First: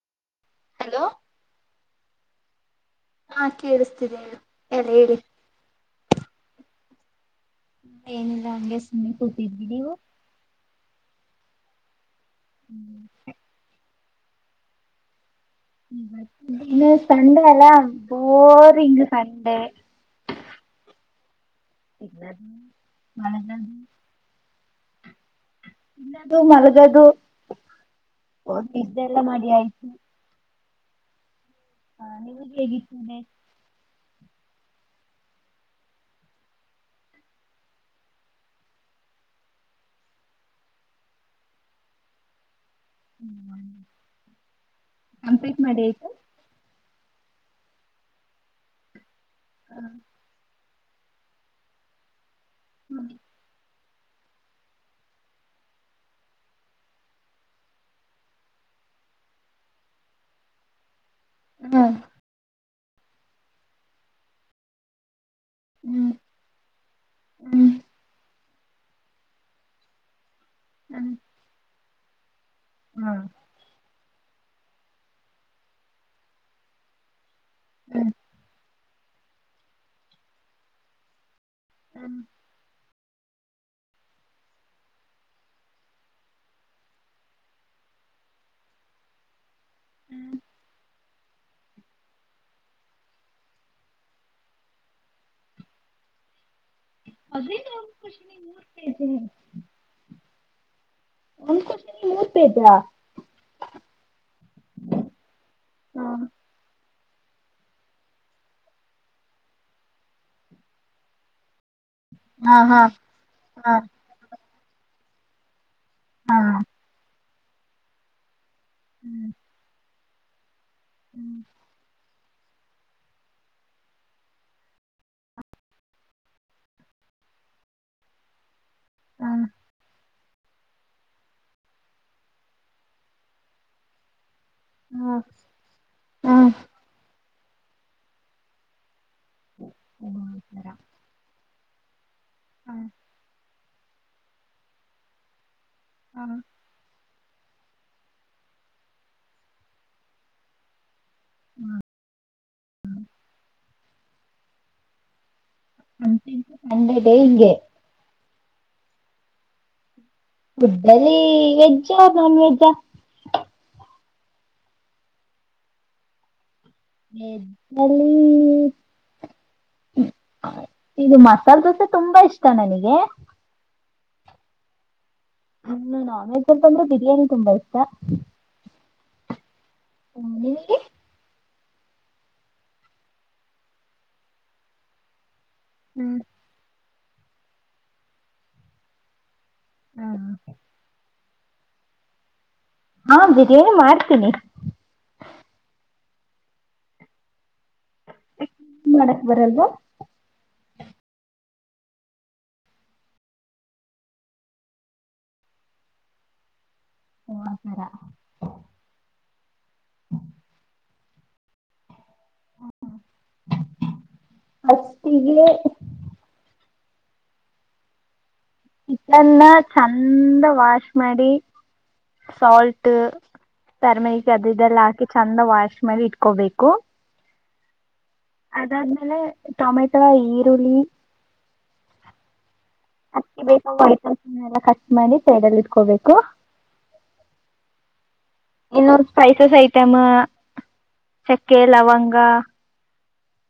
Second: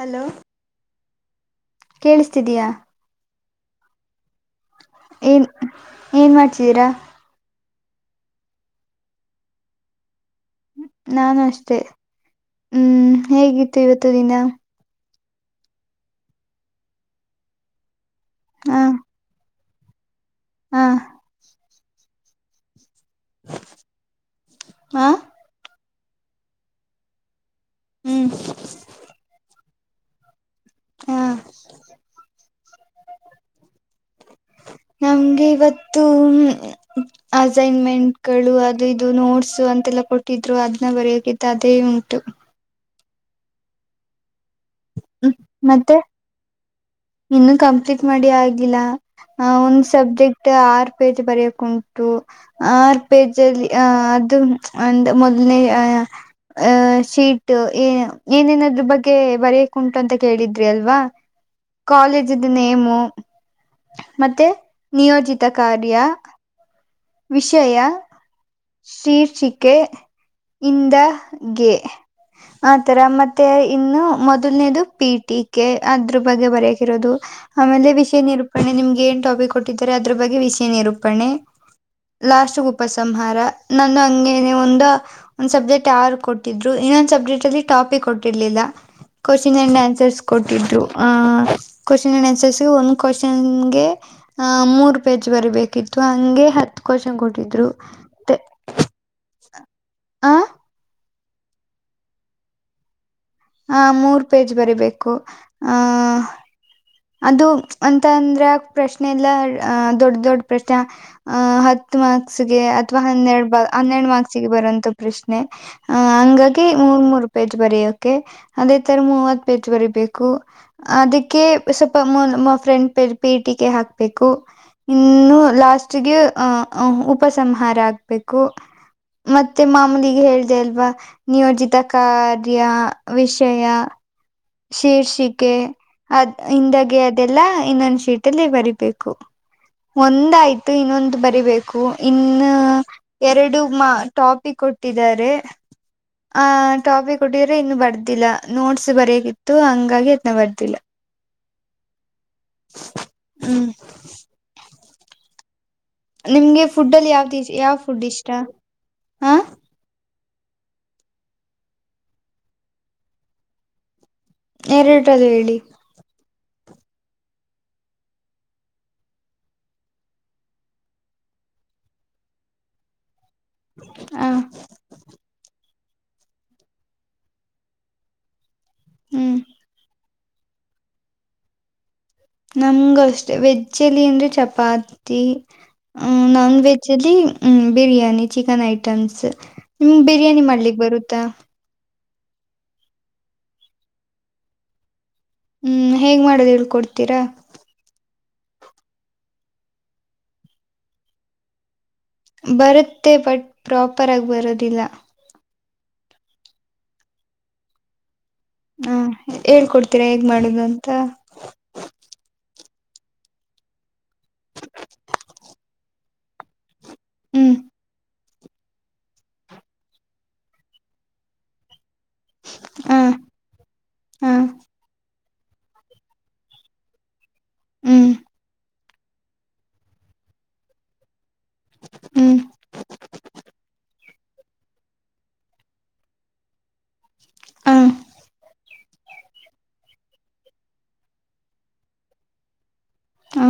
hello hello ಕೇಳಿಸ್ತಿದೀಯ ಹಾ ಕೇಳಸ್ತಿದೆ ಹೇಳು ಎಲ್ಲ ಇಡಿ ಏನು ಮಾಡ್ತಿದ್ದೀರಾ ಏನಿಲ್ಲ ಹಂಗೆ ಸುಮ್ಮನೆ ಕೂತಿದಿ ನೀವು ನಾನ ಅಷ್ಟೇ ಹ್ಮ್ ಹೇಗಿತ್ತು ಇವತ್ತು ತ್ತು ದಿನ ನೀ ಸಂಡೆ ಎಲ್ಲಾ ಓ ರಿಂಗ ಸಂಡೆ ಹಾ ಇಲ್ಲ ಮಳದ [inaudible] ಹಾ ಇನ್ನದು ಮಲಗದು ಹ್ಮ್ [unintelligible] ಇದ್ದೆಲ್ಲ ಮಾಡಿ ಆಇ [inaudible] ಹಾ ಹಾ ನೀವಗೆ ಹೇಗಿದ್ದೆ ನಮ್ಗೆ ಇವತ್ತು ಅಸೈನ್ಮೆಂಟ್ಗಳು ಅದು ಇದು ನೋಟ್ಸ ಅಂತೆಲ್ಲ ಕೊಟ್ಟಿದ್ರು ಅದನ್ನ ಬರೆಯಕಿದ್ದ ಅದೇ ಉಂಟು ಹ [inaudible] ಕಂಪ್ಲೀಟ್ ಮಾಡಿ ಆಯ್ತು ಇನ್ನುೂ ಕಂಪ್ಲೀಟ್ ಮಾಡಿ ಆಗಿಲ್ಲಾ ಹ ಒಂದ್ ಸಬ್ಜೆಕ್ಟ್ ಆರ್ ಪೇಜ ಬರೆಯಕಉಂಟು ಆರ್ ಪೇಜಲ್ಲಿ ಅ ಅದು ಅಂದ ಮೊದಲನೇ ಅ ಶೀಟ್ ಏ ಏನೇನದ್ರ ಬಗ್ಗೆ ಬರ ಉಂಟು ಅಂತ ಕೇಳಿದ್ರಿ ಅಲ್ವಾ ಹ್ಮ್ ಕಾಲೇಜ್ದ ನೇಮ್ ಮತ್ತೆ ನಿಯೋಜಿತ್ ತ ಕಾರ್ಯ ಹ್ಮ್ ಹ್ಮ್ ವಿಷಯ ಶೀರ್ಚಿಿಕೆ ಇಂದ ಗೆ ಆತರ ಹಾ ಮತ್ತೆ ಇನ್ನು ಮೊದಲ್ನೇದು ಪಿ ಟಿ ಕೆ ಅದ್ರ ಬಗ್ಗೆ ಬರೆಯಕಿರೋದು ಆಮೇಲೆ ವಿಷಯ ನಿರೂಪಣೆ ನಿಮ್್ದ ಏನ್ ಟಾಪಿಕ್ ಕೊಟ್ಟಿದ್ದಾರೆ ಅದ್ರ ಬಗ್ಗೆ ವಿಷಯ ನಿರೂಪಣೆ ಹ್ಮ್ ಲಾಸ್ಟ್ ಉಪಸಂಹಾರ ನಾನು ಹಂ ಒಂದು ಒಂದ್ ಸಬ್ಜೆಕ್ಟ್ ಯಾರು ಕೊಟ್ಟಿದ್ರು ಇನ್ನೊಂದ್ ಸಬ್ಜೆಕ್ಟ್ ಅಲ್ಲಿ ಟಾಪಿಕ್ ಕೊಟ್ಟಿರ್ಲಿಲ್ಲ ನಿನ್ನೆ ಆಂಸರ್ಸ್ ಕೊಟ್ಟಿದ್ದ್ರು ಆ ಕಕ್ವೆಸ್ನ್ ಅಂಡ್ ಆನ್ಸರ್ಸ್ ಒಂದು ಕ್ವಶನ್ಗೆ ಆ ಮೂರು ಪೇಜ್ ಬರಬೇಕಿತ್ತು ಹಂಗೆ ಹತ್ತು ಕ್ವಷನ್ ಕೊಟ್ಟಿದ್ರು ಅದೇನು ಒಂದ್ ಕ್ವಶನ್ ಮೂರ್ ಪೇಜ್ ಆ ಒಂದು ಕ್ವೆಸ್ಷನ್ ಮೂರು ಪೇಜ್ ಆ ಹ ಮೂರ್ ಪೇಜ್ ಬರಿಬೇಕು ಆ ಅದು ಅಂತ ಅಂದ್ರೆ ಪ್ರಶ್ನೆ ಇಲ್ಲ ಅ ದೊಡ್ಡ ದೊಡ್ಡ ಪ್ರಶ್ನೆ ಅಹ ಹತ್ತು ಹಾ ಮಾರ್ಕ್ಸ್ಗೆ ಹಾ ಅಥ್ವಾ ಹನ್ನೆರಡು ಹಾ ಹನ್ನೆರಡು ಮಾರ್ಕ್ಸ್ ಿಗೆ ಬರುವಂತ ಪ್ರಶ್ನೆ ಹ ಹಾ ಹಂಗಾಗಿ ಮೂರ್ ಮೂರು ಪೇಜ್ ಬರ ೆ ಅದೇ ತರ ಹ್ಮ್ ಮೂವತ್ ಪೇಜ್ ಬರಿೀಬೇಕು ಪ್ಪೂ ಹ್ಮ್ ಅದಕ್ಕೆ ಫ್ರೆಂಟ್ ಪೇಜ್ ಪೇಟಿಕೆ ಹಾಕ್ಬೇಕು ಇನ್ನು ಲಾಸ್ಟ್ಗೆ ಅ ಉಪಸಂಹಾರ ಹಾಕ್ಬೇಕು ಮತ್ತೆ ಮಾಮೂಲಿ ಹೇಳಿದೆ ಅಲ್ವಾ ನಿಯೋಜಿತ ಕಾರ್ಯ ವಿಷಯ ಹ್ಮ್ ಶೀರ್ಷಿಕೆ ಅದ್ ತರ ಹಿಂದಗೆ ಇದೆಲ್ಲ ಇನ್ನೊಂದ ಶೀಟ್ ಅಲ್ಲಿ ಬರೀಬೇಕು ಒಂದಾಯ್ತು ಇನ್ನೊಂದು ಬರಿ ಬೇಕು ಕೂ ಇನ್ನು ಹ ಎರಡು ತುಂಬಾ ಟಾಪಿಕ್ ಕೊಟ್ಟಿದರೆ ಹ ಟಾಪಿಕ್ ಕೊಟ್ಟಿದರೆ ಇನ್ನು ಬರ್ದಿಲ್ಲ ನೋಟ್ಸ್ ಬರೆಯಕಿತ್ತು ಹಂಗಾಗಿ ಅದ್ನ ಬರ್ದಿಲ್ಲ ಹ್ಮ್ [inaudible] ನಿಮ್ಗೆ ಫುಡ್ ಸಂಡೆ ಅಲ್ಲಿ ಡೇ ಯಾವ್ದ ಹಿಂಗೆ ಯಾವ್ ಫುಡ್ ಇಷ್ಟ ಸ್ಟಾ ಹಾ ಫುಡ್ಡಲಿ ವೆಜ್ಜಾ ನಾನ್ವೆೆಜ್ಜಾ ಎರ್ಡರಲ್ಲಿ ಹೇಳಿ ಫುಡ್ನಲ್ಲಿ ಇದು ಮಸಾಲೆ ದೋಸೆ ತುಂಬಾ ಇಷ್ಟ ನನಗೆ ಹ ನಂಗೆ ನಾನ್ ವೆಜ್ ಅಂತ ಅಂದ್ರೆ ಬಿರಿಯಾನಿ ತುಂಬಾ ಇಷ್ಟ ಹ್ಮ್ ಹ್ಮ್ ನಿಮಗೆ ನಮಗೂ ಅಷ್ಟೆ ವೆಜ್ಜಲಿ ಅಂದೆ ಚಪಾತಿ ಹ್ಮ್ ನೊನ್ವೆಜ್ ನೊನ್ವೆಜ್ ಅಲ್ಲಿ ಬಿರಿಯಾನಿ ಚಿಕನ್ ಐಟಮ್ಸ್ ನಿಮ ಬಿರಿಯಾನಿ ಮಾಡ್ಲಿಕ್ ಬರುತ್ತಾ ಹಾ ಬಿರಿಯಾನಿ ಮಾಡ್ತೀನಿ ಹ್ಮ್ ಹೇಗ್ ಮಾಡದು ಹೇಳ್ಕೊಡ್ತೀರಾ ಯ್ಕ್ ಮಾಡಕ್ ಬರಲ್ವಾ ಬರುತ್ತೆ ಬಟ್ ಪ್ರಾಪರ್ ಆಗಿ ಬರೋದಿಲ್ಲ ಓ ಆತರ ಹಾ ಹೇಳ್ಕೊಡ್ತೀರಾ ಹೇಗ್ ಮಾಡುದು ಅಂತ ಹ ಫರ್ಸ್ಟ್ಗೆ ಹ್ಮ್ ಚಿಕೆನ್ ನಾ ಚಂದ ವಾಶ್ ಮಾಡಿ ಹ ಸಾಲ್ಟ್ ಹ ಟರ್ಮೆರಿಕ್ ಅದು ಇದೆಲ್ಲ ಹಾಕಿ ಚಂದ ವಾಶ್ ಮಾಡಿ ಇಟ್ಕೋಬೇಕು ಹ್ಮ್ ಅದಾದ್ಮೇಲೆ ಟೊಮ್ಯಾಟೋ ಈರುಳ್ಳಿ ಹ್ಮ್ ಹಿ ಎ ಕಟ್ ಮಾಡಿ ಸೈಡಲ್ಲಿ ಇಟ್ಕೋಬೇಕು ಹ ಇನ್ನೂ ಸ್ಪೈಸಸ್ ಐಟಮ್ ಚಕ್ಕೆ ಲವಂಗ ಹ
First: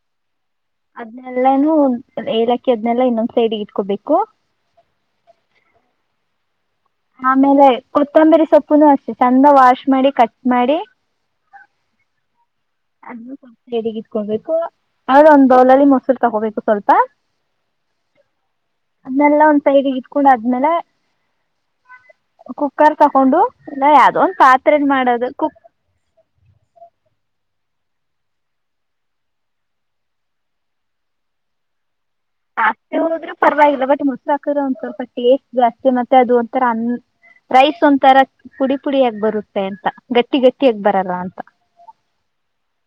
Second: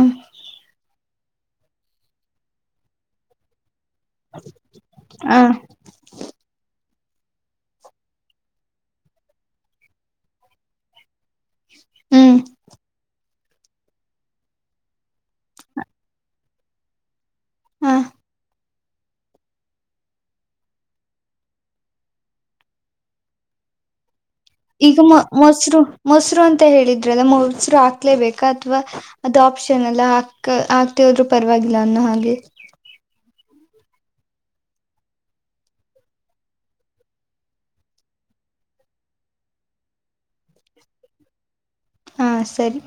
ಅದ್ನೆಲ್ಲಾನು ಏಲಕ್ಕಿ ಅದ್ನೆಲ್ಲ ಇನ್ನೊಂದ್ ಸೈಡ್ಿಗೆ ಇಟ್ಕೋಬೇಕು ಹಾ ಆಮೇಲೆ ಕೊತ್ತಂಬರಿ ಸೊಪ್ಪುನು ಅಷ್ಟೆ ಚಂದ ವಾಶ್ ಮಾಡಿ ಕಟ್ ಮಾಡಿ ಹ್ಮ್ ಅದ ಸ್ವಲ್ ಸೈಡಿಗೆ ಇಟ್ಕೊಬೇಕು ಆದ್ರೆ ಒಂದ್ ಬೌಲಲ್ಲಿ ಮೊಸರು ತಗೋಬೇಕು ಸ್ವಲ್ಪ ಹ ಅದನ್ನೆಲ್ಲ ಒಂದ್ ಸೈಡ್ಿಗೆ ಇಟ್ಕೊಂಡು ಅದ್ಮೇಲೆ ಕುಕ್ಕರ್ ತಗೊಂಡು ಎಲ್ಲ ಯಾ್ದು ಈಗ ಮ ಮೊಸರು ಮೊಸರು ಅಂತ ಹೇಳಿದ್ರಲ್ಲ ಮೊ ರು ಹಾಲೇಬೇಕಾ ಅಥವಾ ಅದು ಆಪ್ಷನ್ ಎಲ್ಲ ಹಾಕ್ ಹಾತಿ ಹೋದ್ರು ಪರವಾಗಿಲ್ಲ ಅನ್ನೋ ಹಾಗ ಆಾಸ್ತಿ ಹೋದ್ರೆ ಪರವಾಗಿಲ್ಲ ಬಟ್ ಮೊಸರಾಕರ ಒಂದ್ ಸ್ವಲ್ಪ ಟೇಸ್ಟ್ ಜಾಸ್ತಿ ಮತ್ತೆ ಅದು ಒಂರ ಅ ರೈಸ್ ಒಂಥರ ಪುಡಿ ಪುಡಿಯಾಗ ಬರುತ್ತೆ ಅಂತ ಗಟ್ಟಿ ಗಟ್ಟಿಯಾಗ ಬರರ ಅಂತ ಹಾ ಸರಿ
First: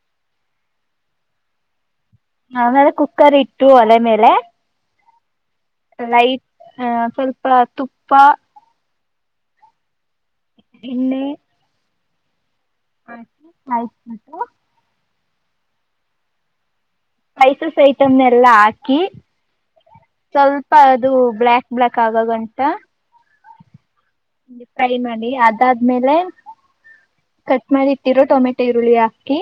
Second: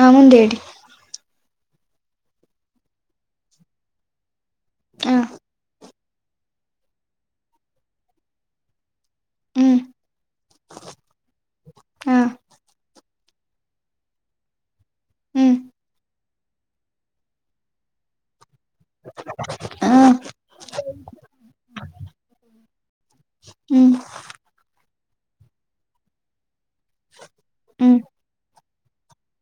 ಹ ಮುಂದೇಿ ಆಮೇಲೆ ಕುಕ್ಕರ್ ಇಟ್ಟು ಒಲೆ ಮೇಲೆ ಹ ಲೈಟ್ ಆ ಸ್ವಲ್ಪ ತುಪ್ಪ ಹ್ಮ್ ಇನ್ನು ಹಾ ಹ ಆಯತ ಮತ ಹ್ಮ್ ಸ್ಪೈಸಸ್ ಐಟಮ್ ಎಲ್ಲಾ ಕ ಹ ಸ್ವಲ್ಪ ಅದು ಬ್ಲ್ಲಾಕ್ ಬ್ಲಯಾಕ್ ಕಾಗ ಗಂಟ ಹ್ಮ್ ೈ ಮಾಡಿ ಅ ಅದಾದ್ಮೇಲೆ ಕಟ್ ಮಾಡಿ ಹ್ಮ್ ಇತ್ತೀರೋ ಟೊಮೆಟೊ ಈರುಳ್ಳಿ ಹಾಕಿ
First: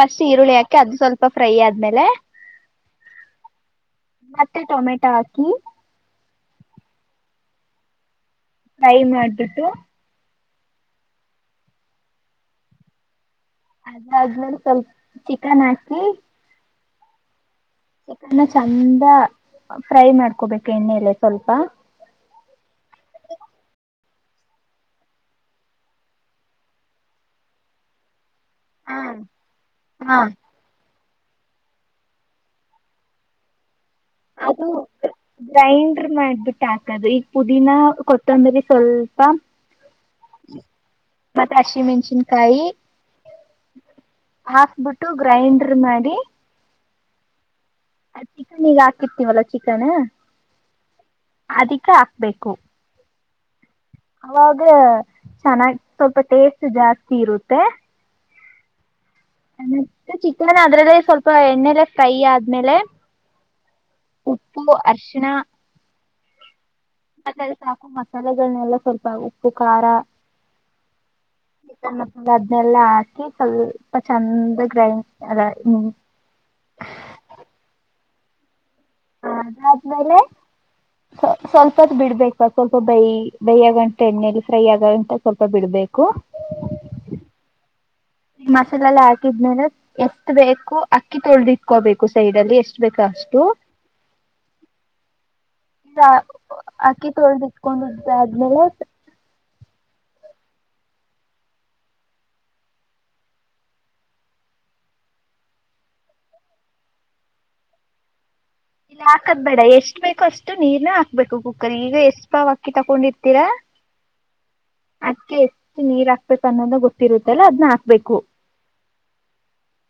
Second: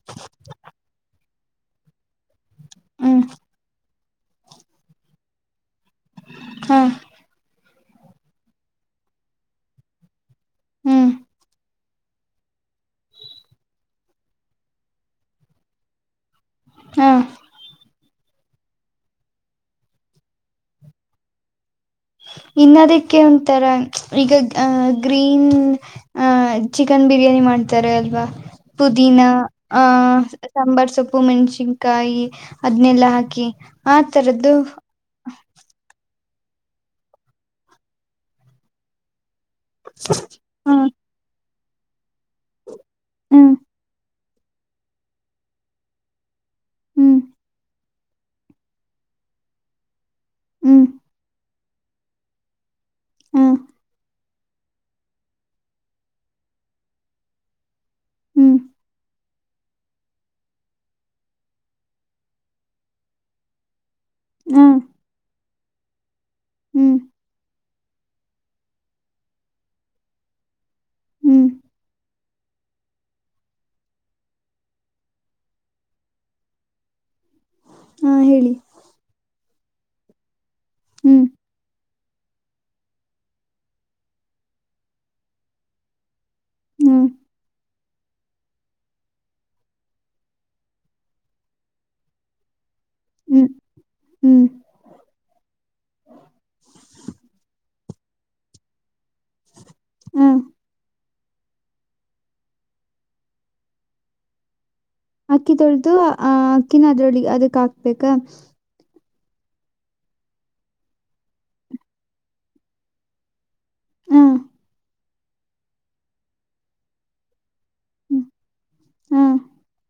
ಫಸ್ಟ್ ಈರುಳ್ಳಿ ಹಾಕಿ ಅದು ಸ್ವಲ್ಪ ಫ್ರೈ ಆದ್ಮೇಲೆ ಹ್ಮ್ ಮತ್ತೆ ಟೊಮೆಟೊ ಹಾಕಿ ಹ ಟ್ರೈ ಮಾಡ್ಬಿಟ್ಟು ಹ್ಮ್ ಅದ ಅದೇಲ್ಲಿ ಸ್ವಲ್ಪ ಚಿಕನ್ ಹಾಕಿ ಹಾ ಚಿಕನ್ನ ಚಂದ ಫ್ರೈ ಮಾಡ್ಕೋಬೇಕು ಎಣ್ಣೆಲೆ ಸ್ವಲ್ಪ ಇನ್ನದಕ್ಕೆ ಉಂತರ ಈಗ ಅಹ ಗ್ರೀನ್ ಅಹ ಚಿಕನ್ ಬಿರಿಯಾನಿ ಮಾಡ್ತಾರ ಅಲ್ವಾ ಹಾ ಪುದೀನ ಆ ಹಾ ಸಾಂಬಾರ್ ಸೊಪ್ಪ ಉಪ್ಪು ಮೆಣ್ಸಿನ್ಕಾಯಿ ಅದನೆಲ್ಲಾ ಹಾಕಿ ಆ ತರದ್ದು ಅದು ಗ್ರೈಂಡರ್ ಮಾಡಿ ಬಿಟ್ಟ ಆಗ್ತದು ಈಗ ಪುದೀನಾ ಕೊತ್ತಂದ್ರೆ ಸ್ವಲ್ಪ ಹ್ಮ ಕಶಿ ಮೆಣಚಿಿನಕಾಯಿ [unintelligible] ಹ್ಮ್ ಹಾಕ್ಬಿಟ್ಟು ಗ್ರೈಂಡರ್ ಮಾಡಿ ಹ್ಮ್ ಚಿಕನ್ ಈಗ ಹಾಕಿರ್ತಿವಲ್ಲ ಚಿಕನ್ ಹ್ಮ್ ಅದಿಕ ಹಾಕ್ಬೇಕು ಹ [inaudible] ಅವಾಗ ಚೆನ್ನಾಗಿ ಸ್ವಲ್ಪ ಟೇಸ್ಟ್ ಜಾಸ್ತಿ ಇರುತ್ತೆ ಹ್ಮ್ ತ್ತೆ ಚಿಕನ್ ಅದ್ರಲ್ಲೇ ಸ್ವಲ್ಪ ಎಣ್ಣೆಲೆ ಫ್ರೈ ಆದ್ಮೇಲೆ ಹ ಉಪ್ಪು ಅರ್ಶಣ ಹ್ಮ್ [inaudible] ಮತ್ತ ಸಾಕು ಮಸಾಲೆಗಳನೆೆಲ್ಲ ಸ್ವಲ್ಪ ಉಪ್ಪು ಖಾರ ಹ್ಮ್ [inaudible] ಅದ್ನೆಲ್ಲ ಹಾಕಿ ಸ್ವಲ್ಪ ಚಂದ ಗ್ರೈಂಡ್ ಅದ ಹಾ ಹೇಳಿ ಅದಾದ್ಮೇಲೆ ಹ್ಮ್ ಸ್ ಸ್ವಲ್ಪ [unintelligible] ಬಿಡ್ಬೇಕ ಸ್ವಲ್ಪ ಬೈ ಬೈಯ ಆಗಂತ ಎಣ್ಣಲಿ ಫ್ರೈ ಆಗಂತ ಸ್ವಲ್ಪ ಬಿಡ್ಬೇಕು [unintelligible] ಹ್ಮ್ ಈ ಮಸಾಲೆ ಎಲ್ಲ ಹಾಕಿದ್ಮೇಲೆ ಎಷ್ಟು ಬೇಕು ಅಕ್ಕಿ ತೊಳೆ್ದಿಟ್ಕೋಬೇಕು ಸೈಡ್ ಅಲ್ಲಿ ಎಷ್ಟು ಬೇಕಷ್ಟು ಹ್ಮ್ ಹ್ಮ್ ಈ ಅಕ್ಕಿ ತೊಳದಿಟ್ಕೊಂಡ್ದೆ ಆದ್ಮೇಲೆ ಹ ಅಕ್ಕಿ ತೊಳ್ದು ಅಹ ಅಕ್ಕಿನ ಅದ್ರೊಳಗ್ ಅದಕ್ ಹಾಕ್ಬೇಕ ಇಲ್ಲ ಹಾಕದ್ ಬೇಡ ಎಷ್ಟ ಬೇಕು ಅಷ್ಟು ನೀರ್ನ ಹಾಕ್ಬೇಕು ಕುಕ್ಕರ್ ಈಗ ಎಷ್ಟು ಭಾವ ಅಕ್ಕಿ ತಕೊಂಡಿರ್ತೀರಾ ಹ್ಮ ಅದ್ಕ್ಕೆ ಎಷ್ಟು ನೀರ್ ಹಾಕ್ಬೇಕು ಅನ್ನೋದ ಗೊತ್ತಿರುತ್ತಲ್ಲಾ ಅದ್ ಹಾ ಹಬೇಕು ಹ್ಮ್ ಹ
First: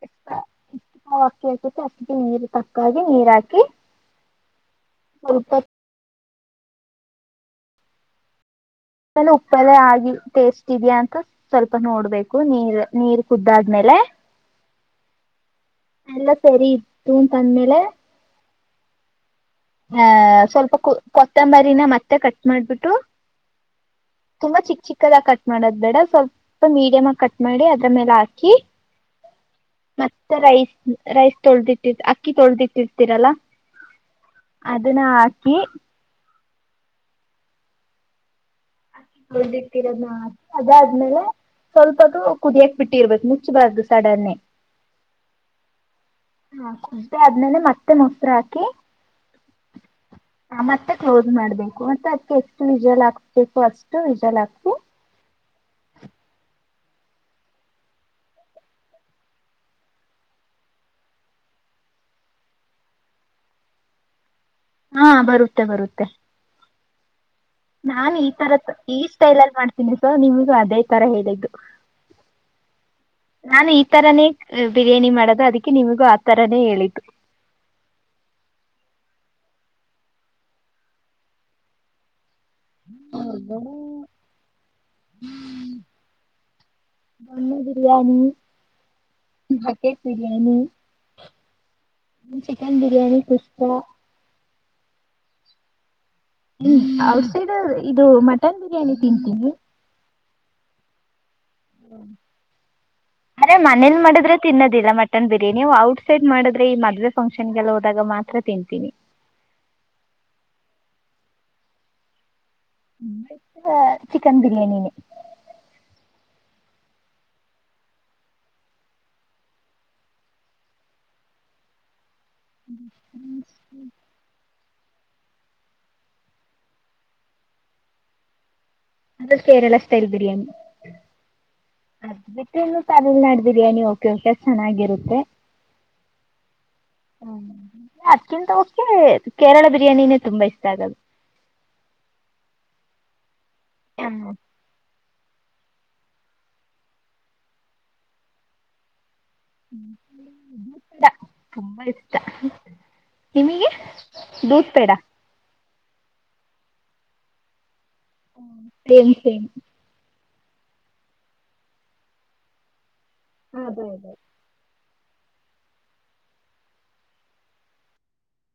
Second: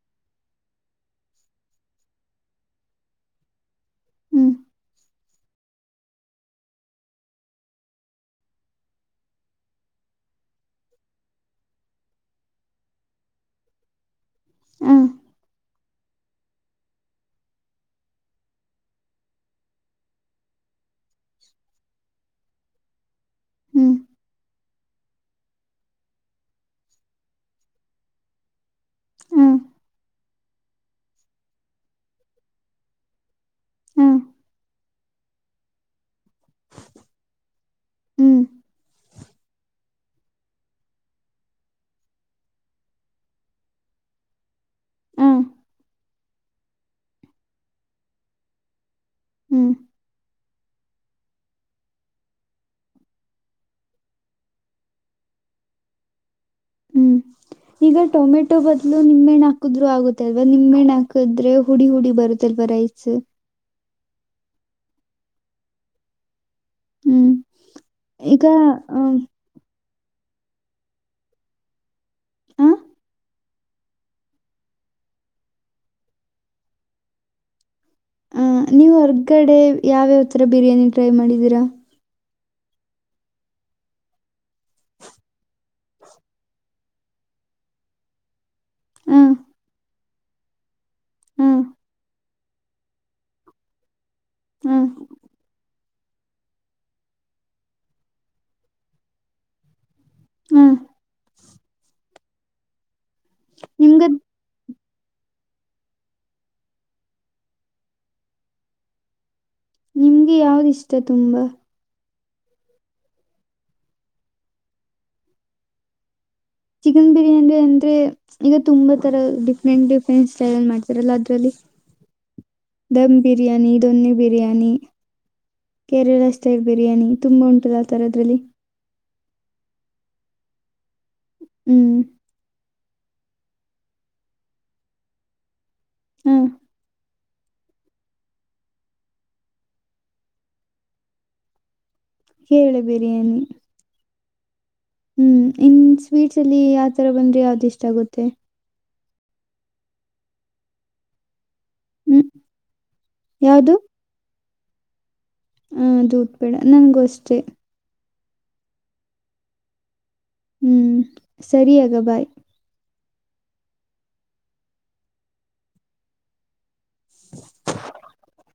[unintelligible] ಎಷ್ಟು ಪಕ್ಕಿ ಆಕುತ್ತೆ ಅಷ್ಟಿಗೆ ನೀರು ತಕ್ಕ ಹಾಗೆ ನೀರ್ಾಕ [unintelligible] ಹ್ಮ್ ಹಾ [inaudible] ಉಪ್ಪದೇ ಆಗಿ ಟೇಸ್ಟ್ ಇದ್ಯಾ ಅಂತ ಸ್ವಲ್ಪ ನೋಡ್ಬೇಕು ನೀರ್ ನೀರ್ ಕುದ್ದಾದ್ಮೇಲೆ ಹ್ಮ ಎಲ್ಲ ಸರಿ ಇತ್ತು ತಂದ್ಮೇಲೆ ಹಹ ಸ್ವಲ್ಪ ಕೊತ್ತಂಬರಿನ ಮತ್ತೆ ಕಟ್ ಮಾಡ್ಬಿಟ್ಟು ಹ್ಮ್ ತುಂಬಾ ಚಿಕ್ ಚಿಕ್ಕದಾಗ ಕಟ್ ಮಾಡೋದ್ ಬೇಡ ಸ್ವಲ್ಪ ಮೀಡಿಯಮ್ ಆಗ ಕಟ್ ಮಾಡಿ ಅದ್ರ ಮೇಲೆ ಹಾಕಿ ಹ್ಮ್ ಮತ್ತ ರೈಸ್ ರೈಸ್ ತೊಳ್ದಿಟ್ಟಿ ಅಕ್ಕಿ ತೊಳ್ದಿಟ್ಟಿರ್ತೀರಲ್ಲಾ ಹ್ಮ ಅದನ್ನ ಹಾಕಿ ಹ್ಮ್ ಹಿಿಟ್ಟಿರೋದಿ ಅದಾದ್ಮೇಲೆ ಸ್ವಲ್ಪದು ಕುದಿಯಕ್ ಬಿಟ್ಟಿರ್ಬೇಕು ಮುಚ್ಚಬಾರ್ದು ಸಡನ್ನೆ ಹ ಹಾ ುದ್ದೆ ಆದ್ಮೇಲೆ ಮತ್ತೆ ಮೊಸರು ಹಾಕಿ ಹ್ಮ್ ಹ ಮತ್ತೆ ಕ್ಲೋಸ್ ಮಾಡ್ಬೇಕು ಮತ್ತೆ ಅದ್ಕ್ಕೆ ಎಷ್ಟು ವಿಜಲ್ ಹಾಕ್ಬೇಕು ಅಷ್ಟು ವಿಜಲ್ ಹಾಕ್ ಹ್ಮ್ ಈಗ ಟೊಮೆಟೊ ಬದ್ಲು ನಿಮ್ೆಣ್ಣ ಹಾಕುದ್ರು ಆಗುತ್ತೆಲ್ವಾ ನಿಮ್ಣ್ಣ ಹಾಕಿದ್ರೆ ಹುಡಿ ಹುಡಿ ಬರುತ್ತಲ್ವ ರೈಸ್ ಹಾ ಬರುತ್ತೆ ಬರುತ್ತೆ ಹ್ಮ್ ನಾನ್ ಈ ಈಗ ತರ ಈ ಅಹ್ ಸ್ಟೈಲ ಅಲ್ಲಿ ಮಾಡ್ತೀನಿ ಸ ನಿಮಗೂ ಅದೇ ತರ ಹೇಳಿದ್ದು ಆ ನಾನ ಈ ತರನೇ ಬಿರಿಯಾನಿ ಮಾಡದು ಅದಕ್ಕೆ ನಿಮಗೂ ಆ ತರನೇ ಹೇಳಿದ್ದು ಹ ನೀವು ಹೊರ್ಗಡೆ ಯಾವ್ಯಾವಥರ ಬಿರಿಯಾನಿ ಟ್ರೈ ಮಾಡಿದೀರಾ ಹ್ಮ ಮ್ಣ ಬಿರಿಯಾನಿ ಹಾಗಕೆ ಬರಿಯಾನ ಹ್ಮ್ ಚಿಕನ್ ಬಿರಿಯಾನಿ ಕುಷ್ಪ ಹ್ಮ್ ಹ್ಮ ಔಟ್ ಸೈಡ್ ಇದು ಮಟನ್ ಬಿರಿಯಾನಿ ತಿಂತೀನಿ ಹ್ಮ್ ಹ್ಮ ಅರೆ ಮನೇನ್ ನಿಮ್ಗ ಮಾಡಿದ್ರೆ ತಿನ್ನದ ಿಲ್ಲ ಮಟನ್ ಬಿರಿಯಾನಿ ಔಟ್ ಸೈಡ್ ಮಾಡಿದ್ರೆ ಈ ಮದ್ವೆ ಫಂಕ್ಷನ್ಗೆಲ್ಲ ಹೋದಾಗ ಮಾತ್ರ ತಿಂತೀನಿ ನಿಮ್ಗೆ ಯಾವ್ದ ಇಷ್ಟ ತುಂಬಾ ಚಿಕನ್ ಬಿರಿಯಾನಿನ ಚಿಕನ್ ಬಿರಿಯಾನಿ ಅಂದ್ರೆ ಈಗ ತುಂಬಾ ತರ ಡಿಫ್ರೆಂಟ್ ಡಿಫ್ರೆಂಟ್ ಸ್ಟೈಲ್ ಅಲ್ಲಿ ಮಾಡ್ತಾರಲ್ಲ ಅದ್ರಲ್ಲಿ ದಮ್ ಬಿರಯಾನಿ ದೊನ್ನಿ ಬಿರಯಾನಿ ಕೇರಳ ಸ್ಟೈಲ್ ಬಿರಿಯಾನಿ ತುಂಬಾ ಉಂಟದ ಆತರ ಅದ್ರಲ್ಲಿ ಅದು ಕೇರಳ ಸ್ಟೈಲ್ ಬಿರಿಯಾನಿ ಹ್ಮ್ ಅದಲ್ಲ ತಮಿಳ್ನಾಡು ಬಿರಿಯಾನಿ ಓಕೆ ಓಕೆ ಚೆನ್ನಾಗಿರುತ್ತೆ ಹ್ಮ್ ಹ್ಮ ಅದ್ಕ್ಕಿಂತ ಕೆ ಕೇರಳ ಬಿರಿಯಾನಿನೇ ತುಂಬಾ ಇಷ್ಟ ಆಗದು ಕೇಳಿ ಬಿರಿಯಾನಿ ಹ್ಮ ಹ್ಮ್ ಇನ್ ಸ್ವೀಟ್ಸ್ ಅಲ್ಲಿ ಯಾವತರ ಬಂದ್ರೆ ಯಾವ್ದ ಇಷ್ಟ ಆಗುತ್ತೆ ಧೂತ್ ಪೇಡಾ ತುಂಬಾ ಇಷ್ಟ ಹ್ಮ್ ನಿಮಗೆ ಯಾವ್ದು ದೂಧ ಪೇಡ ಹ ದೂದ ಬೇಡ ನನ್ಗೂ ಅಷ್ಟೆ ಹ್ಮ ಸರಿ ಸರಿ ಹ್ಮ್ ಸರಿಯಗ ಬಾಯ್ ಅದೇ ಅದೇ [inaudible]